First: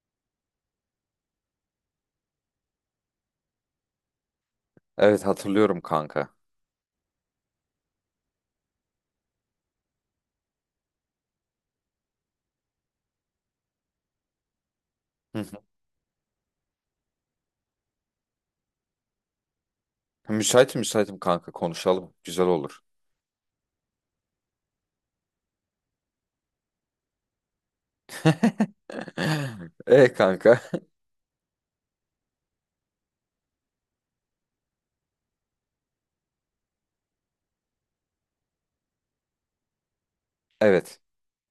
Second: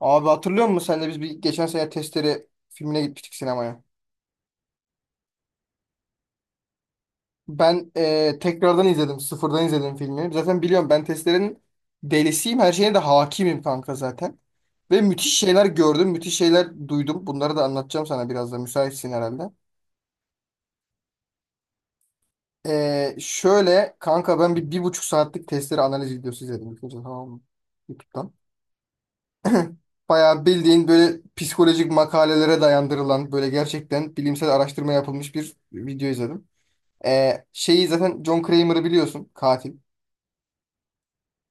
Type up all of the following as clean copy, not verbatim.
Abi hatırlıyor musun sen de biz bir geçen sene Testere filmine gitmiştik sinemaya. Evet, hatırlıyorum kanka. Ben tekrardan izledim. Sıfırdan izledim filmi. Zaten biliyorum ben Testere'nin delisiyim. Her şeyine de hakimim kanka zaten. Ve müthiş Hı şeyler gördüm. Müthiş şeyler duydum. Bunları da anlatacağım sana biraz da. Müsaitsin herhalde. hı. Müsaitim, müsaitim kanka, konuşalım. Güzel olur. Şöyle kanka ben bir buçuk saatlik Testere analiz videosu izledim. İlk önce, Tamam mı? YouTube'dan. E Bayağı kanka. bildiğin böyle psikolojik makalelere dayandırılan böyle gerçekten bilimsel araştırma yapılmış bir video izledim. Şeyi zaten John Kramer'ı biliyorsun katil. Evet.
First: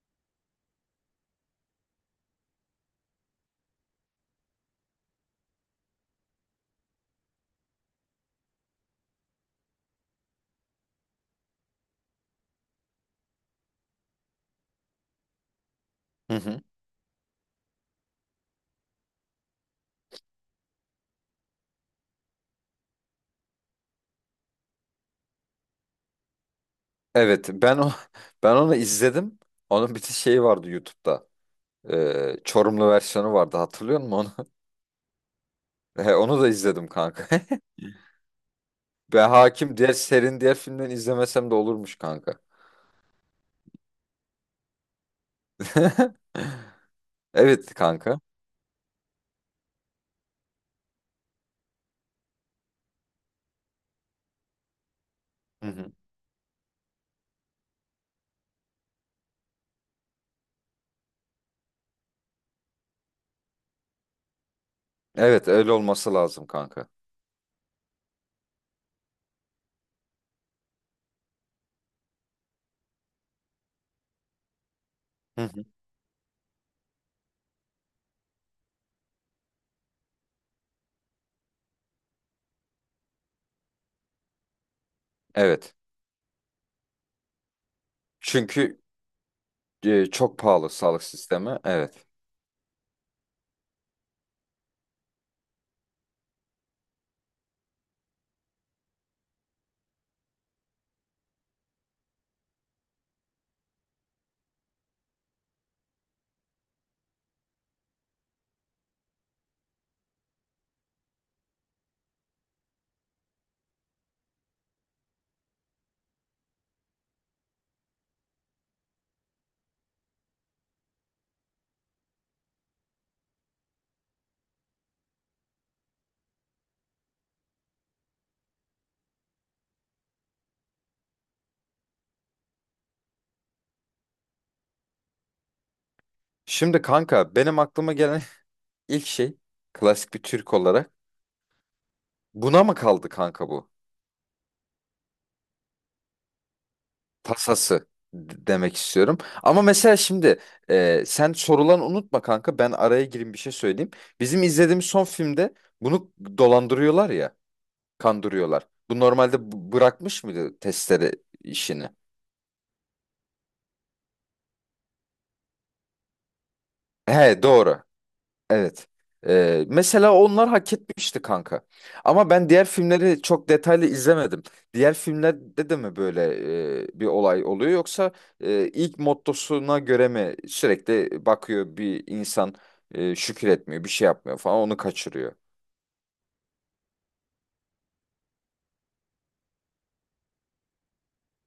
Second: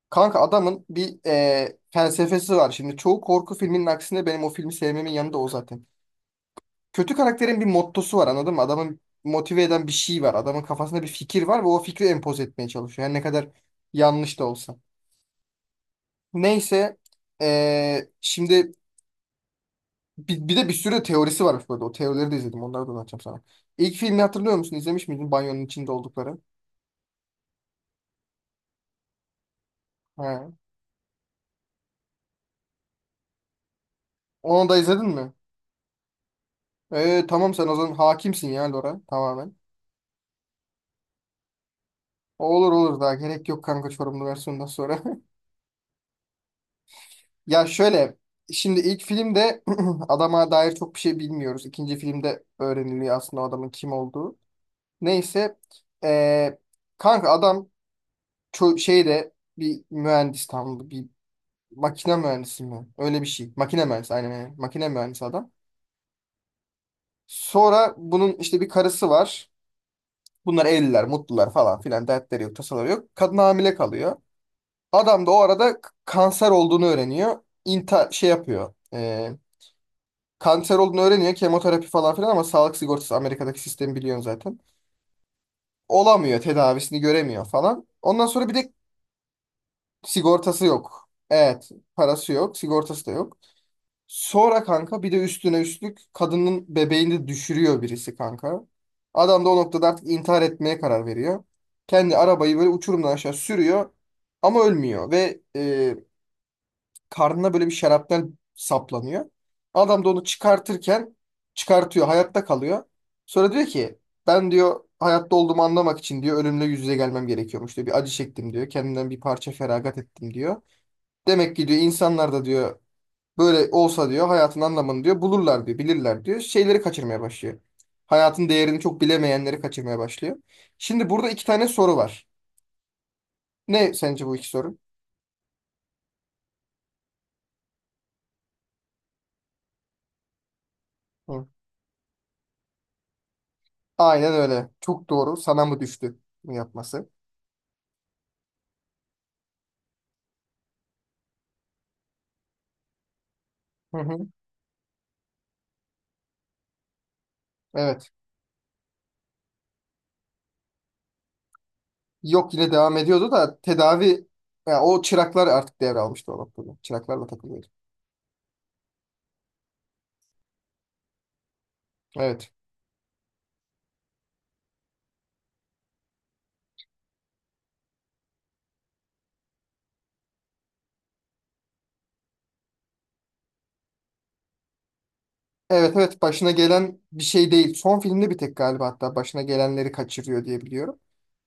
Kanka adamın bir felsefesi var. Şimdi çoğu korku filminin aksine benim o filmi sevmemin yanında o zaten. Kötü karakterin bir mottosu var anladın mı? Adamın motive eden bir şey var. Adamın kafasında bir fikir var ve o fikri empoze etmeye çalışıyor. Yani ne kadar yanlış da olsa. Hı hı. Neyse şimdi bir de bir sürü teorisi varmış burada. O teorileri de izledim. Onları da anlatacağım sana. İlk filmi hatırlıyor musun? İzlemiş miydin? Banyonun içinde oldukları. Evet, ben o ben onu izledim. Onun bir şey He. vardı YouTube'da. Çorumlu versiyonu vardı, hatırlıyor musun onu? Onu da izledin mi? E, onu da izledim kanka. Tamam sen o zaman hakimsin ya Lora Ben tamamen. hakim, diğer serinin diğer filmden izlemesem de olurmuş kanka. Olur olur daha gerek yok kanka Çorumlu versiyondan sonra. Ya Evet şöyle kanka. şimdi ilk filmde adama dair çok bir şey bilmiyoruz. İkinci filmde öğreniliyor aslında o adamın kim olduğu. Neyse Hı hı. ee, kanka adam şeyde bir mühendis tam bir makine mühendisi mi? Öyle bir şey. Makine mühendisi aynen aynen. Makine mühendisi Evet, adam. öyle olması lazım kanka. Sonra bunun işte bir karısı var. Bunlar evliler, mutlular falan filan dertleri yok, tasaları yok. Kadın hamile kalıyor. Adam da o Hı hı. arada kanser olduğunu öğreniyor. İnta şey yapıyor. Kanser olduğunu öğreniyor. Kemoterapi falan filan ama sağlık sigortası Amerika'daki sistemi biliyorsun zaten. Evet. Olamıyor. Tedavisini göremiyor falan. Ondan sonra bir de Çünkü çok sigortası pahalı sağlık yok. sistemi. Evet. Evet. Parası yok. Sigortası da yok. Sonra kanka bir de üstüne üstlük kadının bebeğini de düşürüyor birisi kanka. Adam da o noktada artık intihar etmeye karar veriyor. Kendi arabayı böyle uçurumdan aşağı sürüyor ama ölmüyor ve karnına böyle bir şarapnel saplanıyor. Adam da onu çıkartırken çıkartıyor, hayatta kalıyor. Sonra diyor ki ben diyor hayatta olduğumu anlamak için diyor ölümle yüz yüze gelmem gerekiyormuş diyor. Bir acı çektim diyor. Kendimden bir parça feragat ettim diyor. Demek ki diyor insanlar da diyor böyle olsa diyor hayatın anlamını diyor bulurlar diyor, bilirler diyor. Şeyleri kaçırmaya başlıyor. Hayatın değerini çok bilemeyenleri kaçırmaya başlıyor. Şimdi burada iki tane soru var. Ne sence bu iki soru? Şimdi kanka benim aklıma gelen ilk şey, klasik bir Türk olarak, Hı. buna mı kaldı kanka bu? Aynen öyle. Çok doğru. Sana mı düştü bunu yapması? Tasası demek istiyorum. Ama mesela şimdi, sen sorulan unutma kanka, ben araya gireyim bir şey söyleyeyim. Hı hı. Bizim izlediğimiz son filmde bunu dolandırıyorlar ya, Evet. kandırıyorlar. Bu normalde bırakmış mıydı testleri, işini? Yok yine devam ediyordu da tedavi ya o çıraklar artık devralmıştı o noktada. Çıraklarla He, takılıyordu. doğru. Evet. Mesela onlar hak etmişti kanka. Ama ben Evet. diğer filmleri çok detaylı izlemedim. Diğer filmlerde de mi böyle bir olay oluyor, yoksa ilk mottosuna göre mi sürekli bakıyor bir insan şükür etmiyor, bir şey yapmıyor falan, onu kaçırıyor. Evet evet başına gelen bir şey değil. Son filmde bir tek galiba hatta başına gelenleri kaçırıyor diye biliyorum.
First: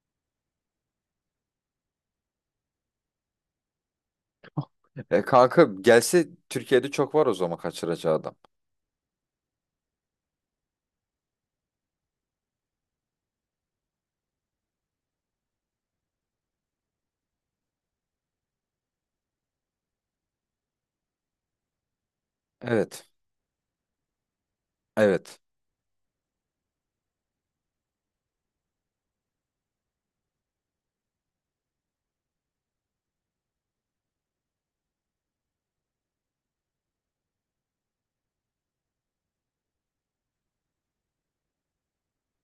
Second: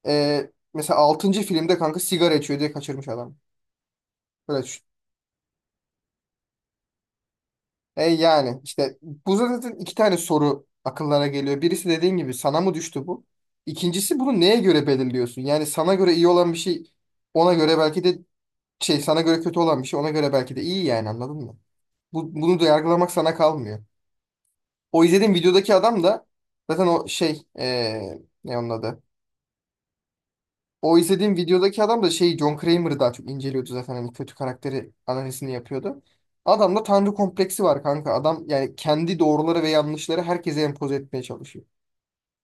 Mesela altıncı filmde kanka sigara içiyor diye kaçırmış adam. Böyle düşün. Kanka gelse Türkiye'de çok var o zaman E kaçıracağı adam. yani işte bu zaten iki tane soru akıllara geliyor. Birisi dediğin gibi sana mı düştü bu? İkincisi bunu neye göre belirliyorsun? Yani sana göre iyi olan bir şey ona göre belki de şey sana göre kötü olan bir şey ona göre belki de iyi yani anladın mı? Bu, bunu da Evet. yargılamak sana kalmıyor. O izlediğim Evet. videodaki adam da zaten o ne onun adı? O izlediğim videodaki adam da şey John Kramer'ı daha çok inceliyordu zaten hani kötü karakteri analizini yapıyordu. Adamda tanrı kompleksi var kanka. Adam yani kendi doğruları ve yanlışları herkese empoze etmeye çalışıyor.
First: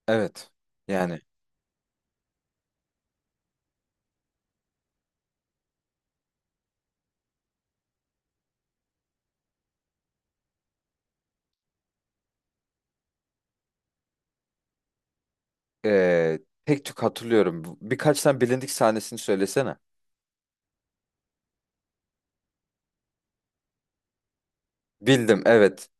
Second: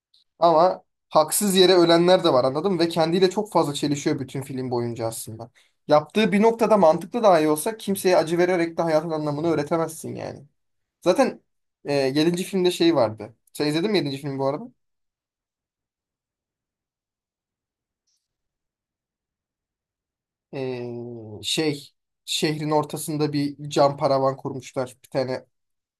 Evet. Ama Yani haksız yere ölenler de var anladın mı? Ve kendiyle çok fazla çelişiyor bütün film boyunca aslında. Yaptığı bir noktada mantıklı dahi olsa kimseye acı vererek de hayatın anlamını öğretemezsin yani. Zaten 7. filmde şey vardı. Sen izledin mi yedinci filmi bu arada? e, tek tük hatırlıyorum. Birkaç tane bilindik sahnesini söylesene. E, şey, şehrin ortasında bir cam paravan kurmuşlar. Bir Bildim, tane evet.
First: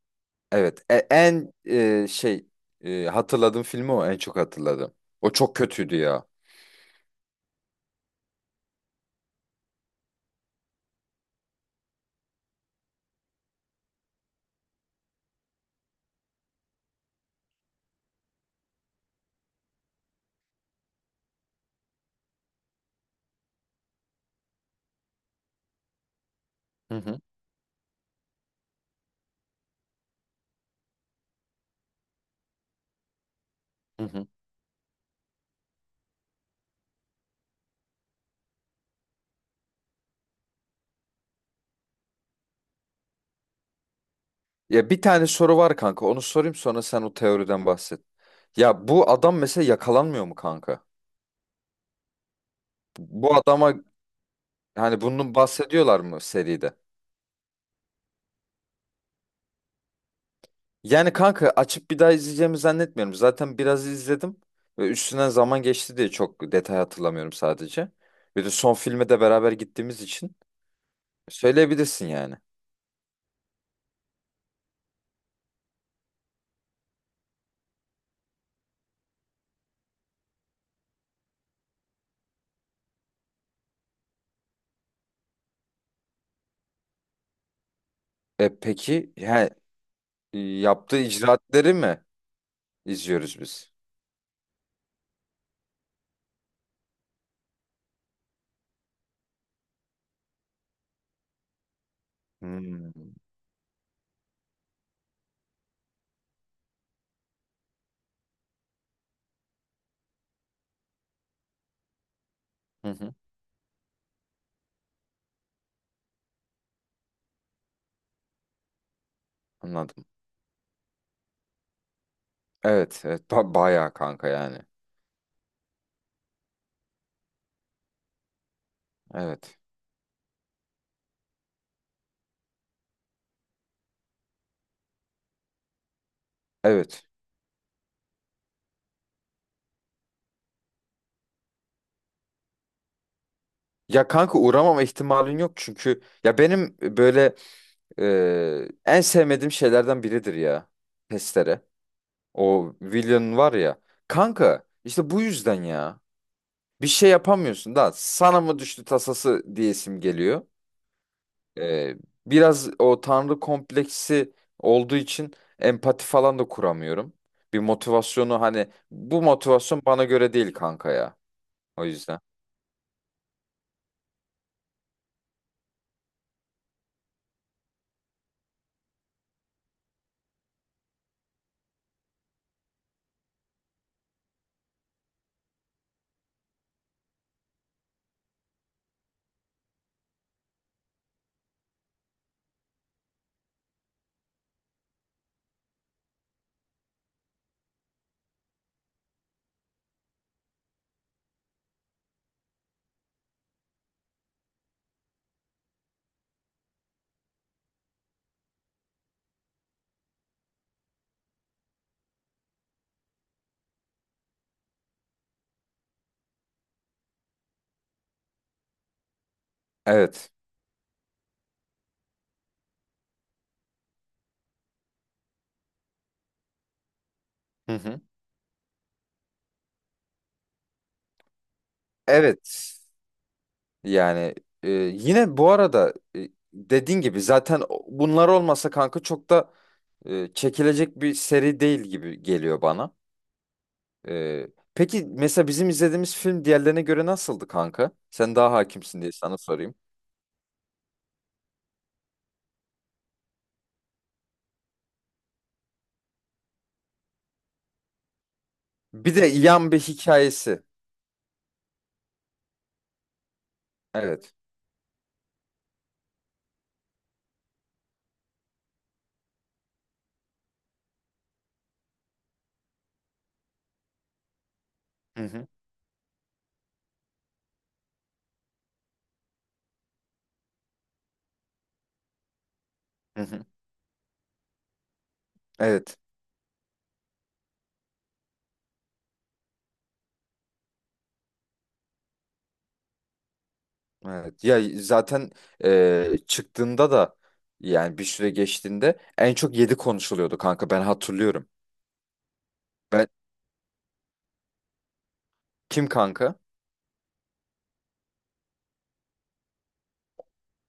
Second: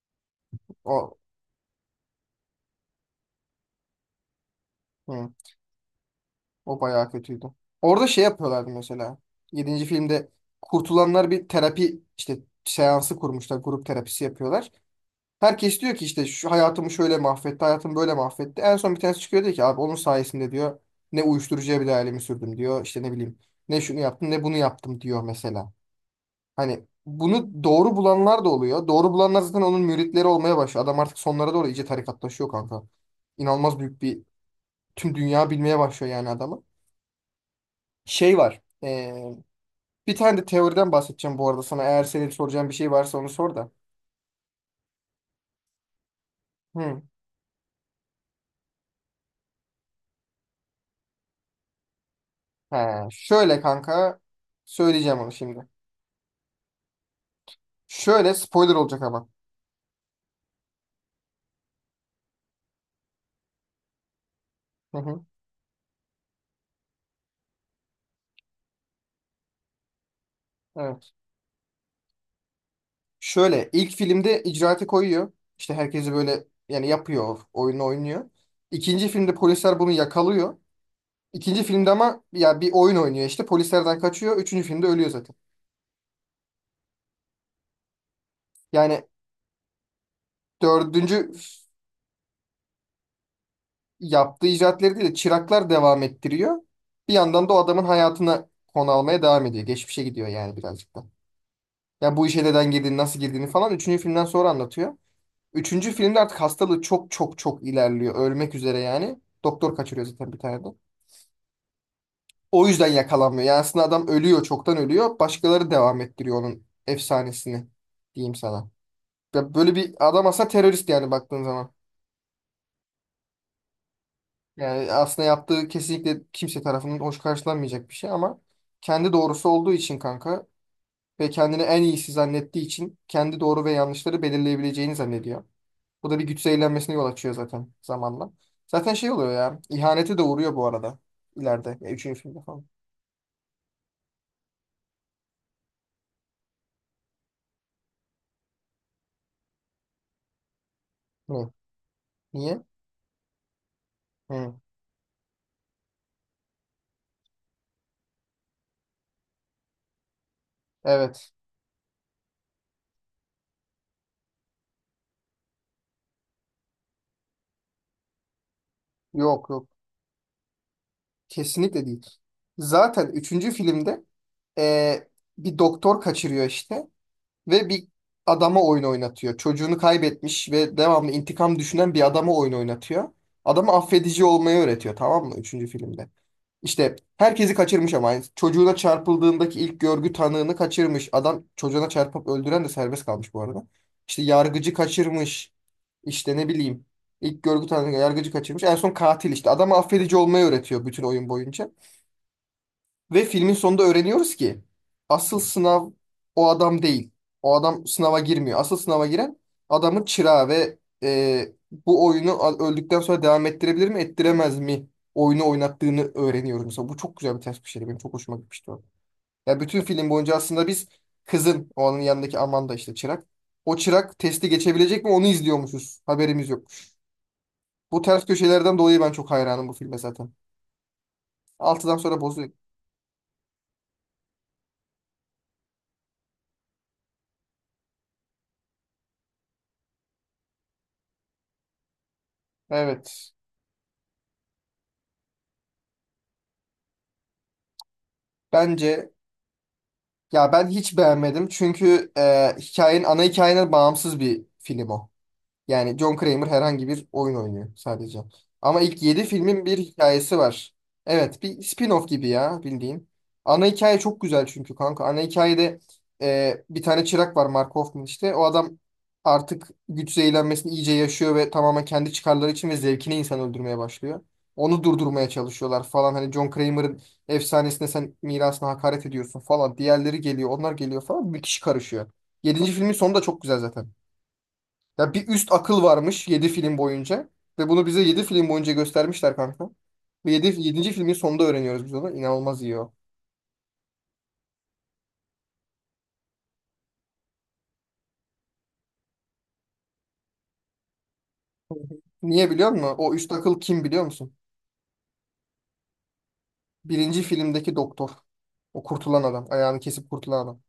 Evet, o, en hatırladığım filmi o, en çok hatırladım. O hı, çok kötüydü ya. o bayağı kötüydü. Orada şey yapıyorlardı mesela. Yedinci filmde kurtulanlar bir terapi işte seansı kurmuşlar. Grup terapisi yapıyorlar. Herkes diyor ki işte şu hayatımı şöyle mahvetti, hayatımı böyle mahvetti. En son bir tanesi çıkıyor diyor ki abi onun sayesinde diyor ne uyuşturucuya bile ailemi sürdüm diyor. İşte ne bileyim ne şunu yaptım ne bunu yaptım diyor mesela. Hani Hı hı, bunu doğru bulanlar da oluyor. Doğru bulanlar zaten onun müritleri olmaya başlıyor. Adam artık sonlara doğru iyice tarikatlaşıyor kanka. İnanılmaz büyük hı bir hı. tüm dünya bilmeye başlıyor yani adamı. Şey var. Bir tane de teoriden bahsedeceğim bu arada sana. Eğer senin soracağın bir şey varsa onu sor da. Ya bir tane soru var kanka. Onu sorayım, sonra Hı. sen o teoriden bahset. Ya bu adam mesela yakalanmıyor mu kanka? He, Bu şöyle adama. kanka Hani söyleyeceğim onu bunun şimdi. bahsediyorlar mı seride? Şöyle spoiler olacak ama. Yani kanka, açıp bir daha izleyeceğimi zannetmiyorum. Zaten biraz izledim ve Hı hı, üstünden zaman geçti diye çok detay hatırlamıyorum sadece. Bir de son filme de beraber gittiğimiz için evet. söyleyebilirsin yani. Şöyle ilk filmde icraatı koyuyor. İşte herkesi böyle yani yapıyor, oyunu oynuyor. İkinci filmde polisler bunu yakalıyor. İkinci filmde ama ya bir oyun oynuyor işte polislerden kaçıyor. Üçüncü filmde ölüyor zaten. E Yani peki, yani yaptığı dördüncü icraatleri mi izliyoruz biz? yaptığı icraatleri değil de çıraklar devam ettiriyor. Bir yandan da o adamın hayatına konu almaya devam ediyor. Geçmişe gidiyor yani birazcık da. Ya bu işe neden girdiğini, Hmm. nasıl girdiğini falan üçüncü filmden sonra anlatıyor. Üçüncü filmde artık hastalığı çok çok çok ilerliyor. Ölmek üzere yani. Doktor kaçırıyor zaten bir tane de. O yüzden Hı hı, yakalanmıyor. Yani aslında adam ölüyor. Çoktan ölüyor. Başkaları devam ettiriyor onun efsanesini. Diyeyim sana. Ya böyle bir anladım. adam aslında terörist yani baktığın zaman. Evet, evet, bayağı kanka yani. Yani aslında yaptığı kesinlikle kimse tarafından hoş karşılanmayacak bir şey ama kendi doğrusu Evet. olduğu için kanka ve kendini en iyisi zannettiği için kendi doğru ve yanlışları belirleyebileceğini zannediyor. Bu da bir güç zehirlenmesine Evet. yol açıyor zaten zamanla. Zaten şey oluyor ya. İhanete de uğruyor bu arada. İleride. Ya, üçüncü filmde falan. Ya kanka, uğramama ihtimalin yok çünkü ya benim böyle en sevmediğim şeylerden biridir ya. Ne? Testere. Niye? O Willian var ya. Hı. Kanka işte bu yüzden ya. Bir şey yapamıyorsun da sana mı düştü tasası diyesim geliyor. Evet. Ee, biraz o tanrı kompleksi olduğu için empati falan da kuramıyorum. Bir motivasyonu, hani bu Yok yok. motivasyon bana göre değil kanka ya. O Kesinlikle değil. yüzden. Zaten üçüncü filmde eee, bir doktor kaçırıyor işte. Ve bir adama oyun oynatıyor. Çocuğunu kaybetmiş ve devamlı intikam düşünen bir adama oyun oynatıyor. Adama affedici olmayı öğretiyor tamam mı? Üçüncü filmde. İşte herkesi kaçırmış ama. Yani çocuğuna çarpıldığındaki ilk görgü tanığını kaçırmış. Adam çocuğuna çarpıp öldüren de serbest kalmış bu arada. İşte yargıcı kaçırmış. İşte ne bileyim. İlk görgü tanığı yargıcı kaçırmış. En son katil işte. Adama affedici olmayı öğretiyor bütün oyun boyunca. Ve filmin sonunda öğreniyoruz ki asıl sınav o adam değil. O adam sınava girmiyor. Asıl sınava giren adamın çırağı ve bu oyunu öldükten sonra devam ettirebilir mi, ettiremez mi? Oyunu oynattığını öğreniyoruz mesela. Bu çok güzel bir ters bir şeydi. Benim çok hoşuma gitmişti o. Ya bütün film Evet. boyunca aslında biz kızın, o onun yanındaki Amanda işte çırak. O çırak testi geçebilecek mi onu izliyormuşuz. Haberimiz yokmuş. Hı hı. Bu ters köşelerden dolayı ben çok hayranım bu filme zaten. Altıdan sonra bozuyor. Evet. Yani yine bu arada, dediğin gibi zaten bunlar olmasa kanka çok da çekilecek bir seri değil gibi geliyor bana. Evet. E peki, mesela bizim izlediğimiz film diğerlerine göre nasıldı kanka? Sen daha hakimsin Bence. diye sana sorayım. Ya ben hiç beğenmedim çünkü hikayenin ana hikayene bağımsız bir film o. Yani John Kramer herhangi bir oyun oynuyor sadece. Ama ilk Bir 7 de filmin yan bir bir hikayesi hikayesi. var. Evet, bir spin-off gibi ya bildiğin. Ana hikaye çok Evet. güzel çünkü kanka. Ana hikayede bir tane çırak var Mark Hoffman işte. O adam artık güç zehirlenmesini iyice yaşıyor ve tamamen kendi çıkarları için ve zevkine insan öldürmeye başlıyor. Onu Hı durdurmaya hı. çalışıyorlar falan. Hani John Kramer'ın efsanesine sen mirasına hakaret ediyorsun falan. Diğerleri geliyor, onlar geliyor falan. Bir kişi karışıyor. Yedinci filmin sonu da Hı çok hı. güzel zaten. Ya bir üst akıl Evet. varmış 7 film boyunca. Ve bunu bize 7 film boyunca göstermişler kanka. Ve 7 yedinci filmin sonunda öğreniyoruz biz onu. İnanılmaz iyi o. Evet. Ya zaten çıktığında da yani bir süre geçtiğinde en çok 7 konuşuluyordu kanka, ben hatırlıyorum. Niye biliyor musun? Ben O üst akıl kim biliyor musun? kim kanka? Birinci filmdeki doktor. O kurtulan adam. Ayağını kesip kurtulan adam.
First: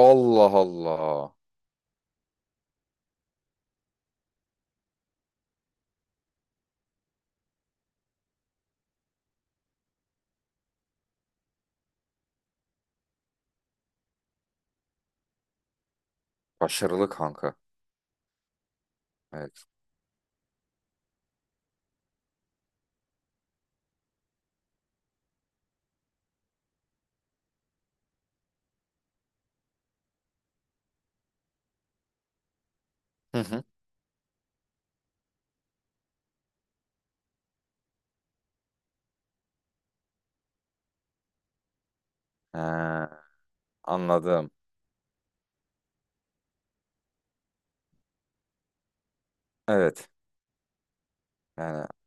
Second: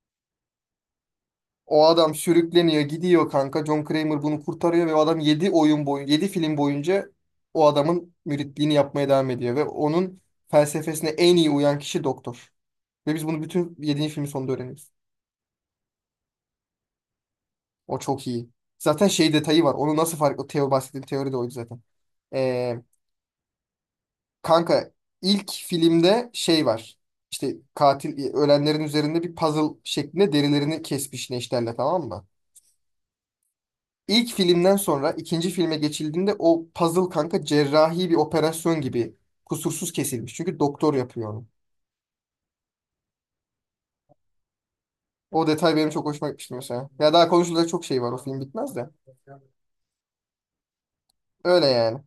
Allah Allah. O adam sürükleniyor, gidiyor kanka. John Kramer bunu kurtarıyor ve o adam 7 oyun boyu 7 film boyunca o adamın müritliğini yapmaya devam ediyor ve onun felsefesine en iyi uyan kişi doktor. Ve biz bunu bütün yedinci filmin sonunda öğreniyoruz. Başarılı kanka. O çok iyi. Zaten şey detayı Evet. var. Onu nasıl fark... O teo bahsettiğim teori de oydu zaten. Ee, kanka ilk filmde şey var. İşte katil ölenlerin üzerinde bir puzzle şeklinde derilerini kesmiş neşterle tamam mı? Hı hı. İlk filmden sonra ikinci filme geçildiğinde o puzzle kanka cerrahi bir operasyon gibi kusursuz kesilmiş. Çünkü doktor yapıyor onu. Ee, anladım. O detay benim çok hoşuma gitmişti mesela. Ya daha konuşulacak çok şey var o film bitmez de. Evet. Öyle Yani, yani.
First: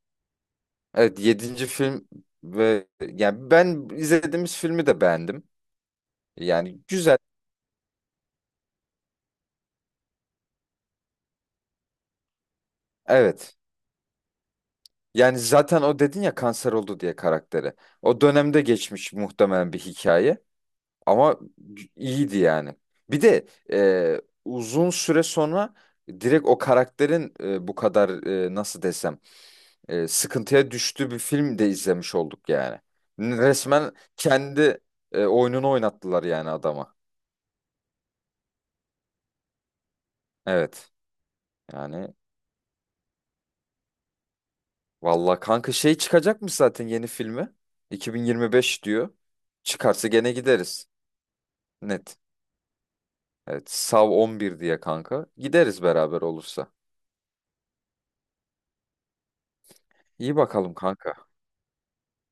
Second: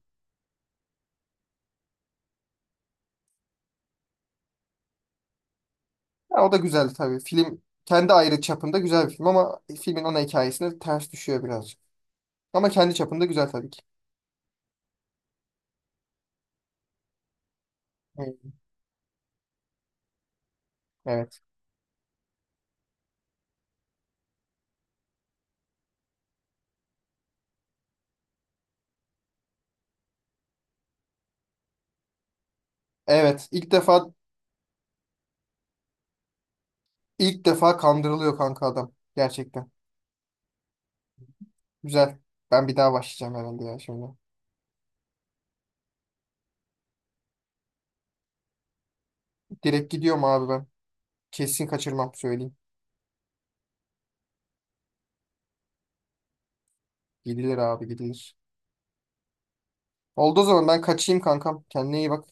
evet, yedinci film ve yani ben izlediğimiz filmi de beğendim. Ya o da Yani güzel güzel. tabii. Film kendi ayrı çapında güzel bir film ama filmin ana hikayesine ters düşüyor birazcık. Ama kendi çapında güzel Evet. tabii ki. Yani zaten o dedin ya kanser oldu diye karakteri. O Hı, dönemde geçmiş muhtemelen bir hikaye. Ama evet. iyiydi yani. Bir de uzun süre sonra direkt o karakterin bu kadar, nasıl desem, sıkıntıya düştüğü bir film de izlemiş olduk yani. Evet. İlk Resmen defa kendi oyununu oynattılar yani adama. ilk defa kandırılıyor kanka adam. Gerçekten. Evet. Yani Güzel. Ben bir daha başlayacağım herhalde ya şimdi. valla kanka, şey çıkacakmış zaten yeni filmi. 2025 diyor. Direkt Çıkarsa gidiyorum gene abi ben. gideriz. Kesin kaçırmam Net. söyleyeyim. Evet. Sav 11 diye kanka. Gideriz beraber olursa. Gidilir abi gidilir. İyi Oldu o zaman bakalım ben kanka. kaçayım kankam. Kendine iyi bak.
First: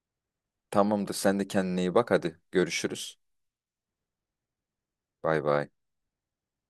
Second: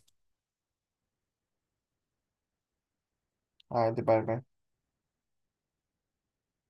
Tamamdır. Sen de kendine iyi bak. Hadi görüşürüz. Hadi bay bay. Bay bay.